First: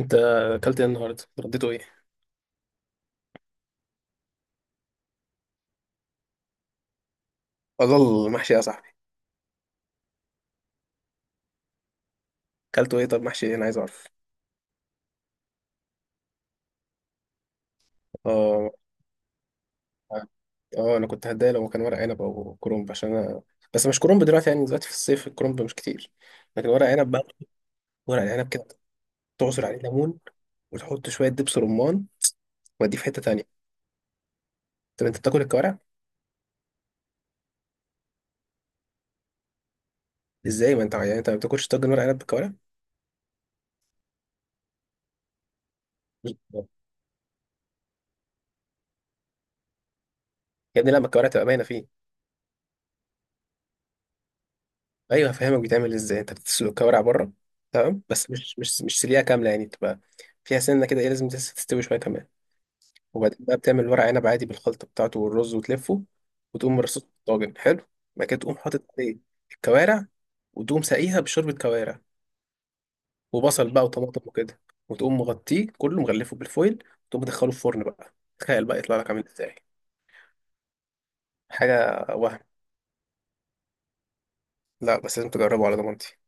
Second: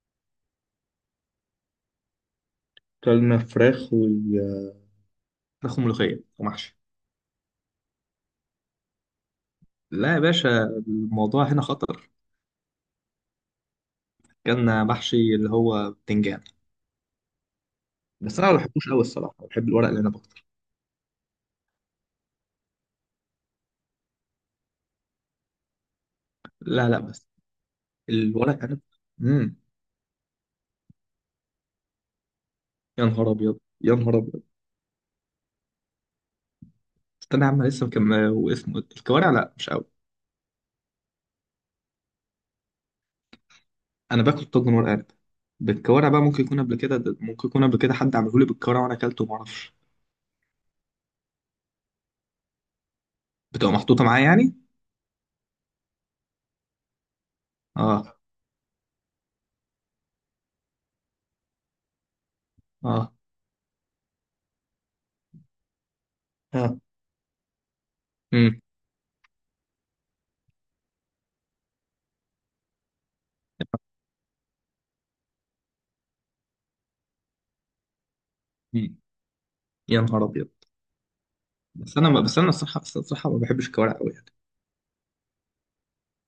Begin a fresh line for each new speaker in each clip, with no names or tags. انت اكلت ايه النهارده رديته ايه؟
كلمة فراخ فراخ وملوخية ومحشي.
اضل محشي يا صاحبي.
لا يا باشا، الموضوع هنا خطر.
اكلته ايه؟ طب محشي ايه؟ انا عايز اعرف.
كان محشي اللي هو بتنجان، بس أنا ما
اه
بحبوش أوي الصراحة، بحب الورق العنب أكتر.
اه انا كنت هتضايق لو كان ورق عنب او كرنب عشان انا، بس مش كرنب دلوقتي، يعني دلوقتي في الصيف الكرنب مش كتير، لكن ورق
لا لا
عنب
بس
بقى. ورق عنب
الورق
كده،
العنب. مم.
تعصر عليه ليمون وتحط شويه دبس رمان واديه
يا
في حته
نهار أبيض
تانية.
يا نهار أبيض.
طب انت بتاكل الكوارع؟
استنى يا عم لسه واسمه إيه؟ الكوارع لا مش أوي.
ازاي ما انت، يعني انت ما بتاكلش طاجن ورق عنب بالكوارع؟
أنا باكل طاجن ورق عنب بالكوارع بقى، ممكن يكون قبل كده، حد عمله لي بالكوارع وأنا أكلته وما أعرفش.
يا ابني لا، ما الكوارع تبقى باينه فيه.
بتبقى محطوطة معايا يعني؟
ايوه، هفهمك بيتعمل ازاي. انت بتسلق الكوارع بره، تمام،
آه.
بس مش سليقه كامله، يعني بتبقى فيها سنه كده، ايه لازم تستوي شويه كمان.
آه.
وبعدين بقى بتعمل ورق عنب عادي بالخلطه بتاعته والرز وتلفه، وتقوم
آه.
مرصوص في الطاجن حلو. بعد كده تقوم
مم.
حاطط عليه الكوارع، وتقوم ساقيها بشوربه كوارع وبصل بقى وطماطم وكده، وتقوم مغطيه كله مغلفه بالفويل وتقوم مدخله الفرن بقى. تخيل بقى
مم.
يطلع لك عامل ازاي،
يا نهار أبيض. بس
حاجه
انا بس
وهم.
انا الصراحه، بس الصراحه ما بحبش الكوارع قوي يعني.
لا بس لازم تجربه على ضمانتي.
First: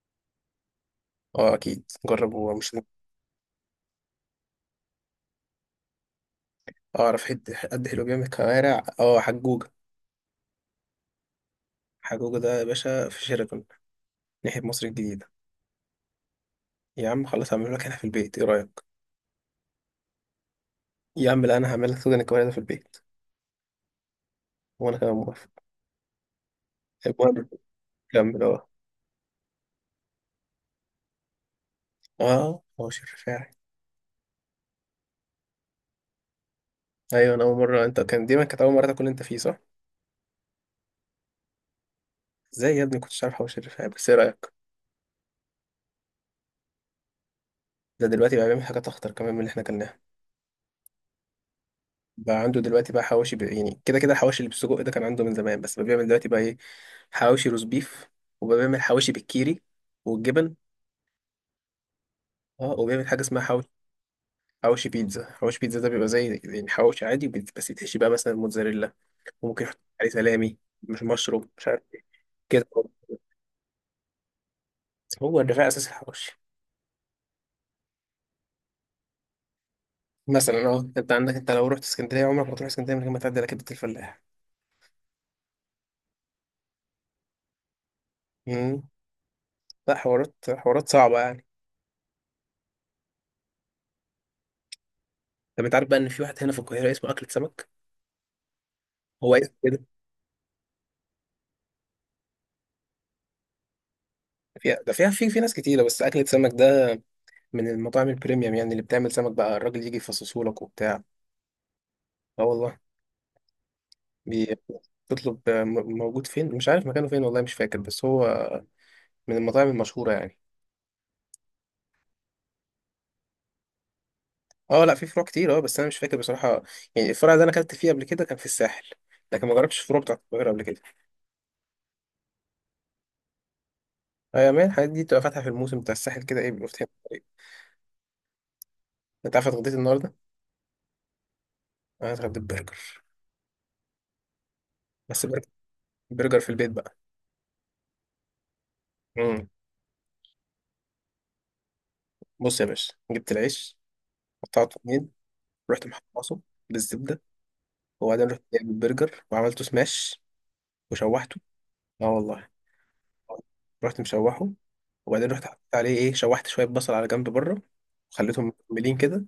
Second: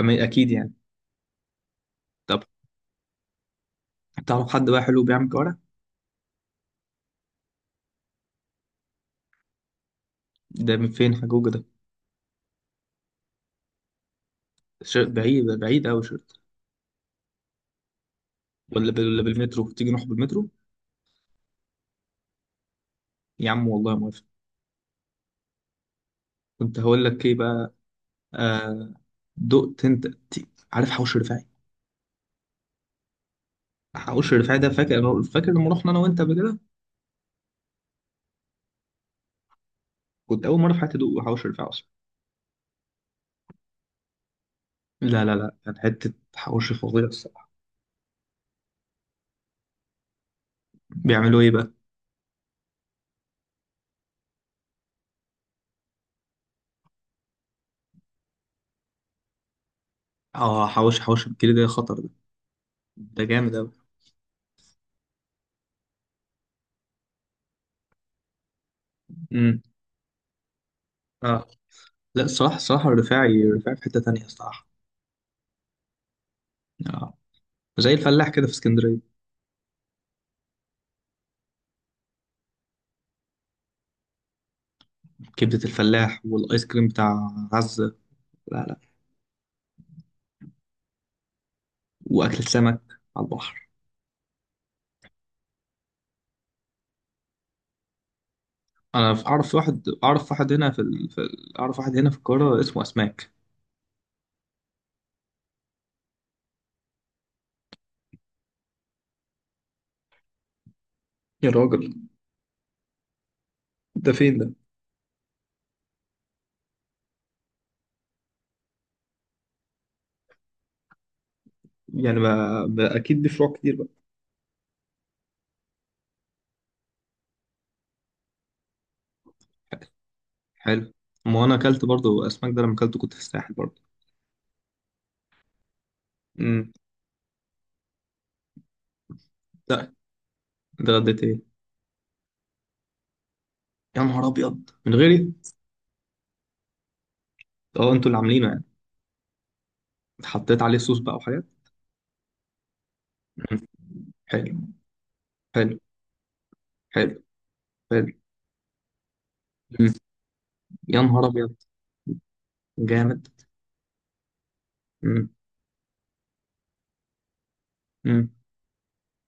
أما اكيد يعني.
اه اكيد
طب
جربه. مش
تعرف حد بقى حلو بيعمل كوارع؟
اعرف حد قد حلو جامد كوارع؟ اه حجوجة.
ده من فين حجوجة ده؟
حجوجة ده يا باشا في شيراتون، ناحية مصر الجديدة.
بعيد، بعيد قوي شرط.
يا عم خلاص هعمله لك هنا في البيت، ايه رأيك؟
ولا بالمترو، تيجي نروح بالمترو.
يا عم لا، انا هعمل لك سودان الكوارع ده في البيت.
يا عم والله موافق.
وانا كمان موافق.
كنت هقول لك ايه
المهم
بقى.
كمل. اه.
آه. دقت انت ت- عارف حوش رفاعي؟
اه، حوش الرفاعي.
حوش رفاعي ده، فاكر لما رحنا انا وانت قبل كده.
ايوه انا اول مرة، انت كان دي ما كانت اول مرة تاكل انت فيه صح؟
كنت اول مره في حياتي ادوق حوش رفاعي اصلا.
ازاي يا ابني كنتش عارف حوش الرفاعي؟ بس ايه رأيك؟
لا، كان حته حوش فظيع الصراحه.
ده دلوقتي بقى بيعمل حاجات اخطر كمان من اللي احنا كلناها.
بيعملوا ايه بقى؟
بقى عنده دلوقتي بقى حواوشي، يعني كده كده الحواوشي اللي بالسجق ده كان عنده من زمان، بس بقى بيعمل دلوقتي بقى ايه: حواوشي روز بيف، وبقى بيعمل حواوشي بالكيري والجبن.
اه، حوش الكيلو ده خطر ده،
اه وبيعمل حاجه
ده
اسمها
جامد
حوش،
قوي.
حوش بيتزا. حوش بيتزا ده بيبقى زي يعني حوش عادي بس يتحشي بقى مثلا موتزاريلا،
امم.
وممكن يحط عليه سلامي مش
اه
مشروم مش عارف ايه.
لا الصراحة،
كده.
الرفاعي في حتة تانية الصراحة.
هو الرفاع اساس الحوش.
آه. زي الفلاح كده في اسكندرية.
مثلا اه انت عندك، انت لو رحت اسكندريه عمرك ما تروح اسكندريه من غير ما تعدي على كبده الفلاح.
كبدة الفلاح، والآيس كريم بتاع عزة. لا لا.
امم. لا حوارات، حوارات صعبه يعني.
وأكل السمك على البحر.
طب انت عارف بقى ان في واحد هنا في القاهره اسمه اكله سمك؟
أنا
هو اسم
أعرف
كده
واحد، أعرف واحد هنا في, ال... في ال... أعرف واحد هنا في القاهرة اسمه أسماك.
فيها، ده فيها في ناس كتيره، بس اكله سمك ده من المطاعم البريميوم يعني، اللي بتعمل سمك بقى الراجل يجي يفصصه لك وبتاع.
يا راجل،
اه والله.
ده فين ده؟
بي- بتطلب، موجود فين مش عارف مكانه فين والله مش فاكر، بس هو من المطاعم المشهورة يعني.
يعني ما أكيد دي فروع كتير بقى.
اه لا في فروع كتير، اه بس انا مش فاكر بصراحة. يعني الفرع اللي انا اكلت فيه قبل كده كان في الساحل، لكن ما جربتش الفروع بتاعت القاهرة قبل كده.
حلو. ما أنا أكلت برضو أسماك ده، لما أكلته كنت في الساحل برضو.
ايوه يا مان، الحاجات دي بتبقى فاتحة في الموسم بتاع الساحل كده، ايه بيبقى
امم.
فاتحين في الطريق. انت عارف اتغديت
لا.
النهاردة؟
ده غديت إيه؟
انا اتغديت برجر.
يا نهار أبيض من
بس
غيري؟
برجر، برجر في البيت بقى.
أه، أنتوا اللي عاملينه يعني.
امم.
حطيت عليه صوص بقى وحاجات.
بص يا باشا، جبت
مم.
العيش،
حلو.
قطعته اتنين،
حلو.
رحت محمصه
حلو.
بالزبدة.
حلو.
وبعدين رحت جايب البرجر وعملته
مم.
سماش
يا نهار
وشوحته.
ابيض.
اه والله،
جامد.
رحت مشوحه.
مم.
وبعدين رحت حطيت عليه ايه، شوحت شويه بصل على جنب بره،
مم.
وخليتهم مكملين كده.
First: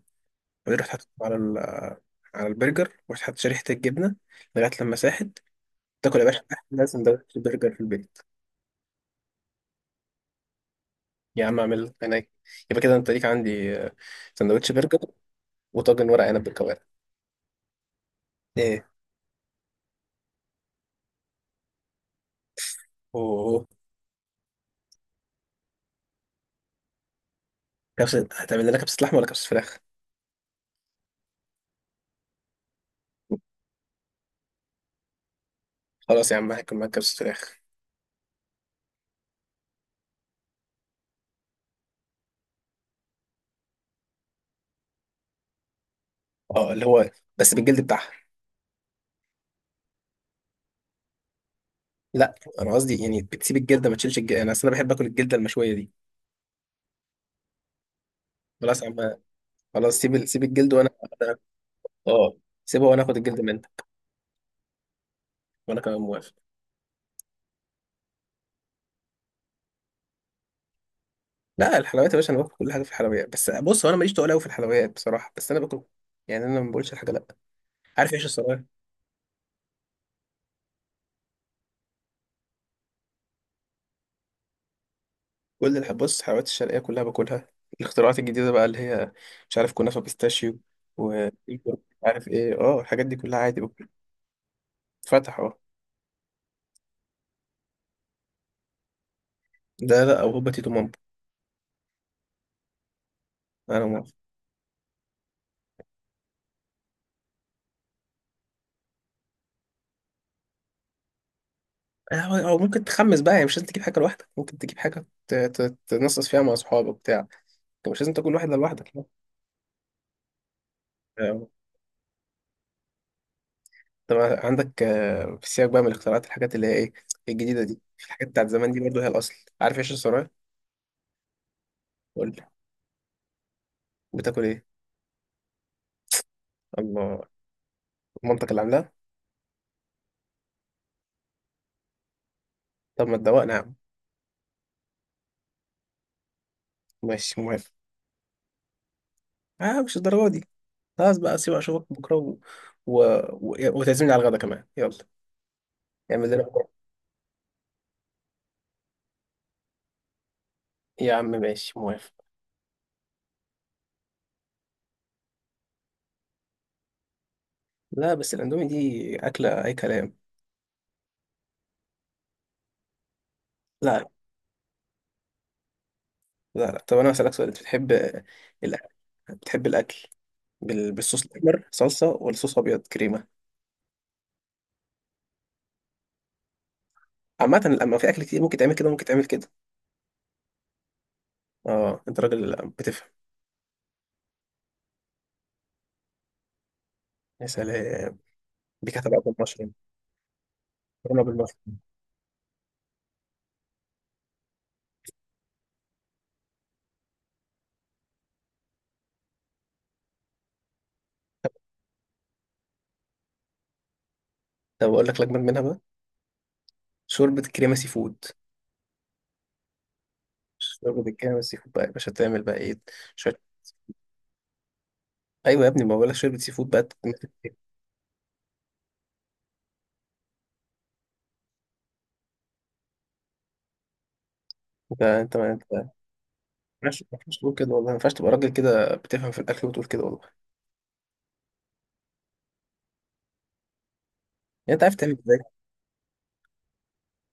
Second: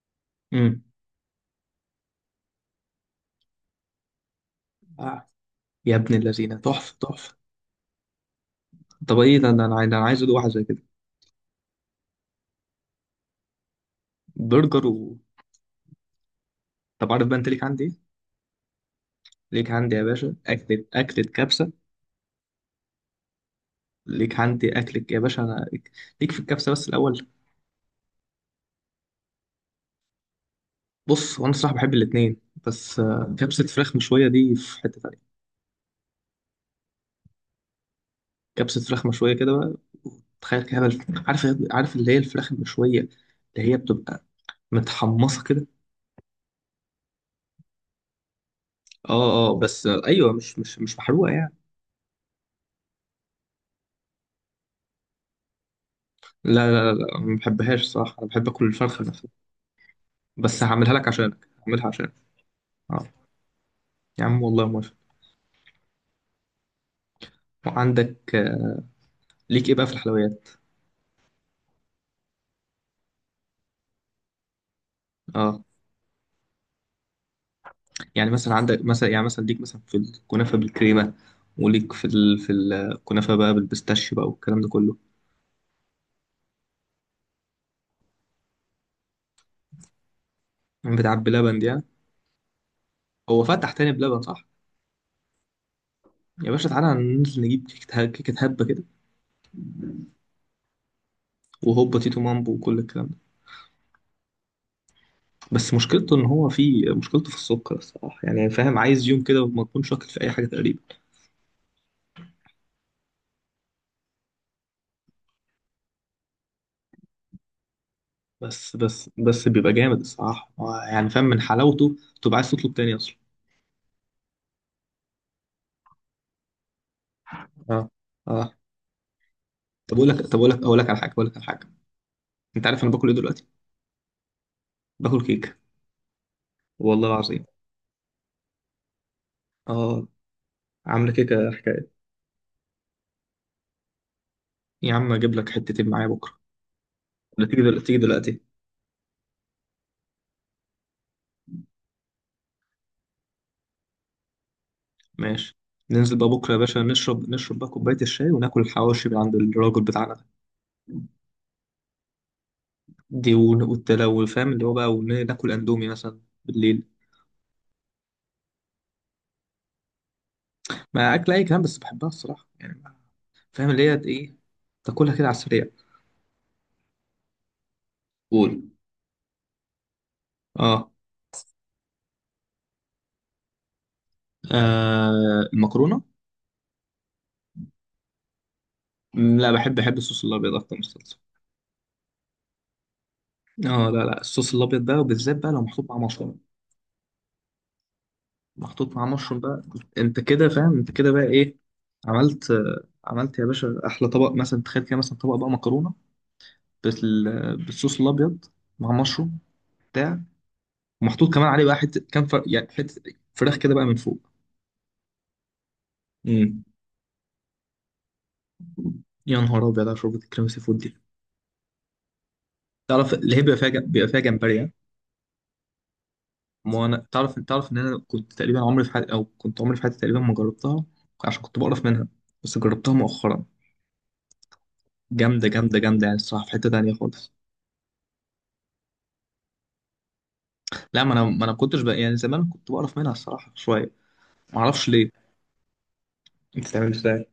وبعدين
مم.
رحت حطيتهم على على البرجر، ورحت حطيت شريحه الجبنه لغايه لما ساحت.
آه. يا ابن
تاكل يا باشا
الذين،
احلى
تحفه تحفه.
سندوتش برجر في البيت.
طب ايه ده، انا عايز ادوق واحد زي كده.
يا عم اعمل هناك. يبقى كده انت ليك عندي سندوتش
برجر
برجر
و...
وطاجن ورق عنب بالكوارع.
طب عارف بقى انت ليك عندي ايه؟
ايه؟
ليك عندي يا باشا اكلة، كبسة.
اوه،
ليك عندي اكلة يا باشا انا، ليك في الكبسة بس الاول.
كبسه. هتعمل لنا كبسه لحمه ولا كبسه فراخ؟
بص، وانا الصراحة بحب الاتنين، بس آه، كبسة فراخ مشوية دي في حتة تانية.
خلاص يا عم هاكل معاك كبسه فراخ.
كبسة فراخ مشوية كده بقى، تخيل كده بقى عارف، عارف اللي هي الفراخ المشوية، اللي هي بتبقى متحمصة كده.
اه اللي هو، بس بالجلد بتاعها.
اه اه، بس ايوه مش محروقه يعني.
لا انا قصدي يعني بتسيب الجلده ما تشيلش الجلده، انا اصل انا بحب اكل الجلده المشويه دي.
لا، ما بحبهاش صح، انا بحب اكل
خلاص يا
الفرخه
عم،
نفسها.
خلاص سيب سيب
بس
الجلد وانا
هعملها لك عشانك، هعملها عشانك.
اه سيبه وانا
اه.
اخد الجلد منك.
يا عم والله موافق.
وانا كمان موافق.
وعندك آه، ليك ايه بقى في الحلويات؟
لا الحلويات يا باشا، انا باكل كل حاجه في الحلويات، بس بص هو انا ماليش تقول قوي في الحلويات بصراحه، بس انا
اه.
باكل. يعني انا ما بقولش الحاجه لا. عارف ايش
يعني مثلا
الصراحه؟
عندك، مثلا ليك مثلا في الكنافه بالكريمه، وليك في ال... في الكنافه بقى بالبيستاشيو بقى والكلام ده كله،
كل الح... بص، الحلويات الشرقيه كلها باكلها. الاختراعات الجديده بقى اللي هي، مش عارف، كنافه بيستاشيو،
بتاع
و
بلبن
مش
دي يعني.
عارف ايه، اه الحاجات دي كلها
هو
عادي
فتح
باكل.
تاني بلبن صح؟
فتح اه.
يا باشا تعالى ننزل نجيب كيكة، هبة كده،
ده لا او هوبا تيتو مامبو.
وهوبا تيتو مامبو وكل الكلام ده.
انا موافق.
بس مشكلته ان هو في، في السكر الصراحه يعني، فاهم، عايز يوم كده وما تكون شاكل في اي حاجه تقريبا.
او ممكن تخمس بقى، يعني مش لازم تجيب حاجه لوحدك، ممكن تجيب حاجه تنصص فيها مع اصحابك بتاع انت مش لازم تاكل واحد
بس
لوحدك.
بس بس بيبقى جامد الصراحه آه، يعني فاهم، من
آه.
حلاوته تبقى عايز تطلب تاني اصلا.
طب عندك آه، في السياق بقى، من الاختراعات الحاجات اللي هي ايه الجديدة دي،
اه.
الحاجات بتاعت
اه.
زمان دي برضه هي الأصل. عارف ايش
طب اقول لك
الصراحة؟
طب اقول لك اقول لك على حاجه.
قول لي.
انت عارف انا باكل ايه دلوقتي؟
بتاكل ايه؟
باكل كيكه، والله
الله.
العظيم.
مامتك اللي عاملاها؟
اه، عامله كيكه حكايه.
طب ما تدوقنا يا عم.
يا عم اجيب لك حتتين معايا بكره،
ماشي
ولا
مهم.
تيجي دلوقتي،
اه مش الدرجة دي. خلاص بقى سيبك، اشوفك بكرة و... و... و... وتعزمني على الغدا كمان، يلا.
ماشي. ننزل بقى
اعمل لنا
بكره يا
بكرة
باشا، نشرب، نشرب بقى كوبايه الشاي، وناكل الحواوشي من عند الراجل بتاعنا ده.
يا عم، ماشي موافق.
دي والتلو فاهم اللي هو بقى، ناكل اندومي مثلا بالليل.
لا بس الاندومي دي أكلة أي كلام.
ما اكل اي كلام بس بحبها الصراحه يعني فاهم اللي هي
لا
ايه، تاكلها كده على السريع.
لا طب أنا هسألك سؤال. أنت بتحب
قول.
الأكل؟ بتحب الأكل
اه.
بال... بالصوص الأحمر صلصة ولا صوص أبيض كريمة؟
آه، المكرونه.
عامة لما في أكل كتير ممكن تعمل كده ممكن تعمل
مم،
كده.
لا بحب، الصوص الابيض اكتر من الصلصه.
اه أنت راجل بتفهم.
اه، لا الصوص الابيض بقى، وبالذات بقى لو محطوط مع مشروم،
يا سلام.
محطوط
بيك
مع
هتبقى
مشروم بقى
بالمشروم.
انت كده فاهم، انت كده بقى
مكرونة
ايه.
بالمشروم.
عملت آه، عملت يا باشا احلى طبق، مثلا تخيل كده، مثلا طبق بقى مكرونه بالصوص الابيض، مع مشروم بتاع، ومحطوط كمان عليه بقى حته كام يعني حته فراخ كده بقى من فوق.
طب أقول لك لجنة منها بقى:
امم.
شوربة كريمة سي فود.
يا نهار ابيض على شوربه الكريم سي فود دي.
شوربة الكريمة سي فود بقى يا باشا تعمل بقى إيه؟
تعرف
شوية.
اللي هي بيبقى فيها بيبقى فيها جمبري ها؟
أيوة يا ابني، ما بقول لك شوربة سي فود بقى
ما انا
تعمل
تعرف،
كده.
تعرف ان انا كنت تقريبا عمري في حياتي او كنت عمري في حياتي تقريبا ما جربتها، عشان كنت بقرف منها، بس جربتها مؤخرا.
أنت أنت ما أنت ما
جامده يعني الصراحه، في حته تانيه
ينفعش، ما
خالص.
ينفعش تقول كده والله، ما ينفعش تبقى راجل كده بتفهم في الأكل وتقول كده والله.
لا، ما انا ما انا كنتش بقى يعني، زمان كنت بقرف منها الصراحه شويه، ما
يعني أنت
اعرفش
عارف
ليه.
تعمل إزاي؟
بتتعمل ازاي؟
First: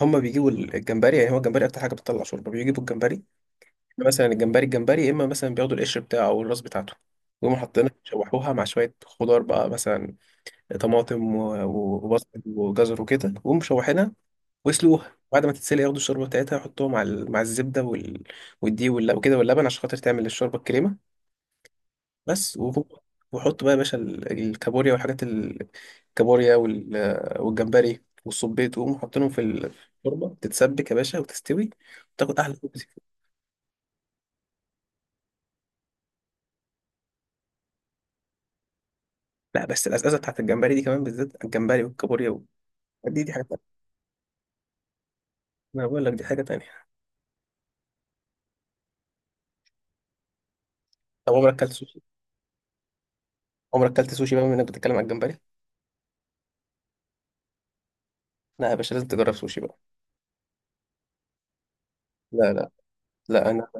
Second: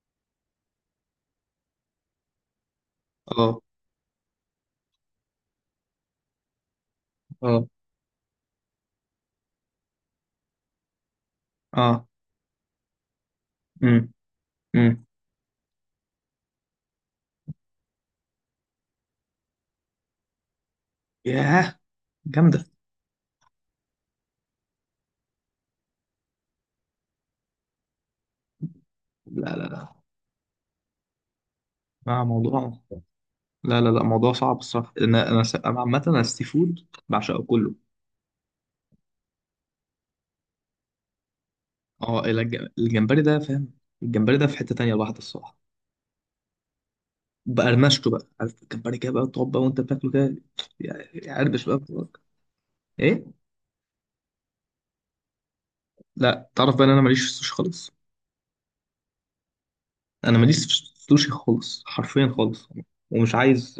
هما بيجيبوا الجمبري، يعني هو الجمبري أكتر حاجة بتطلع شوربة، بيجيبوا الجمبري
اه.
مثلا. الجمبري يا اما مثلا بياخدوا القشر بتاعه او الراس بتاعته، ويقوموا
اه.
حاطينها يشوحوها مع شويه خضار بقى، مثلا طماطم
اه.
وبصل وجزر وكده، ويقوموا
امم.
مشوحينها.
امم.
ويسلوها بعد ما تتسلق ياخدوا الشوربه بتاعتها يحطوها مع مع الزبده وال... والدقيق وكده واللبن عشان خاطر تعمل الشوربه الكريمه.
ياه،
بس
جامده.
وهو- وحط بقى يا باشا الكابوريا والحاجات الكابوريا وال... والجمبري والصبيط ويقوموا حاطينهم في
لا
الشوربه تتسبك يا باشا وتستوي
آه،
وتاخد احلى.
موضوع، لا موضوع صعب الصراحه، أنا عامه انا السي فود بعشقه كله.
لا بس الأزازة بتاعت الجمبري دي كمان، بالذات الجمبري
اه،
والكابوريا
إلا
و-
الجمبري
دي
ده،
حاجة
فاهم،
تانية.
الجمبري ده في حته تانية لوحده الصراحه،
ما أنا بقول لك دي حاجة تانية.
بقرمشته بقى، عارف الجمبري كده بقى، تقعد بقى وانت بتاكله كده،
طب عمرك
يعربش
أكلت
بقى في
سوشي؟
بقك. ايه؟
عمرك أكلت سوشي بقى بما إنك بتتكلم عن الجمبري؟
لا تعرف بقى ان انا ماليش في السوشي خالص،
لا يا باشا، لازم تجرب سوشي بقى.
انا ماليش في السوشي خالص، حرفيا
لا
خالص،
لا
ومش
لا أنا
عايز،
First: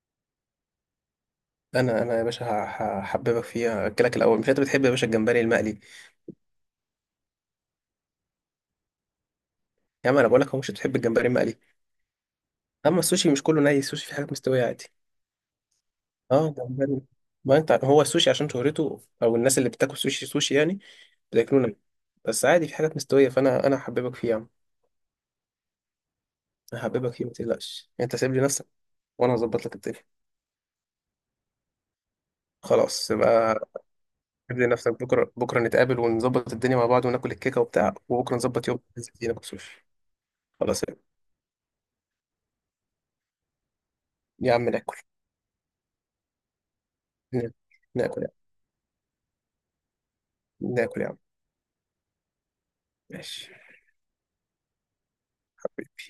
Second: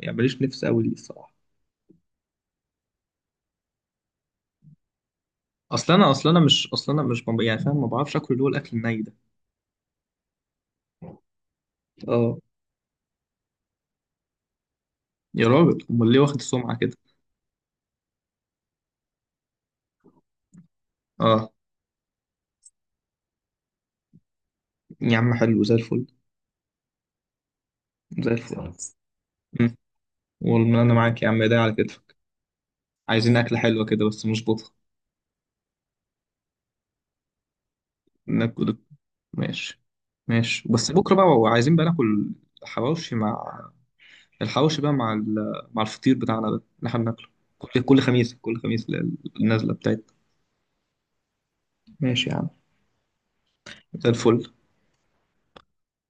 يعني ماليش نفس قوي ليه الصراحه.
أنا أنا يا باشا هحببك فيها. أكلك الأول، مش أنت بتحب يا باشا الجمبري المقلي؟
اصل انا مش يعني فاهم، ما بعرفش اكل اللي هو الاكل الني ده.
يا عم أنا بقول لك، هو مش بتحب الجمبري المقلي.
اه.
أما السوشي مش كله ني، السوشي في حاجات مستوية عادي.
يا راجل امال ليه واخد
أه
السمعه كده؟
جمبري. ما أنت هو السوشي عشان شهرته، أو الناس اللي بتاكل سوشي سوشي يعني
اه.
بياكلونا، بس عادي في حاجات مستوية، فأنا هحببك فيها.
يا عم حلو زي الفل.
هحببك فيه ما تقلقش، انت
زي
سايب لي
الفل،
نفسك
خلاص.
وانا هظبط لك
مم.
الدنيا.
والله انا معاك يا عم، ايدي على كتفك.
خلاص
عايزين اكله
يبقى.
حلوه كده بس
ابني
مظبوطه.
نفسك بكره، بكره نتقابل ونظبط الدنيا مع بعض وناكل الكيكه وبتاع، وبكره نظبط
ناكل.
يوم ننزل فيه ناكل
ماشي.
سوشي.
ماشي،
خلاص
بس بكره بقى عايزين بقى ناكل حواوشي،
يا عم
الحواوشي بقى
ناكل.
مع مع الفطير بتاعنا ده اللي احنا بناكله
ناكل،
كل كل
ناكل يا
خميس، كل خميس النازله بتاعتنا.
عم، ناكل يا عم.
ماشي يا عم.
ماشي
زي الفل.
حبيبي.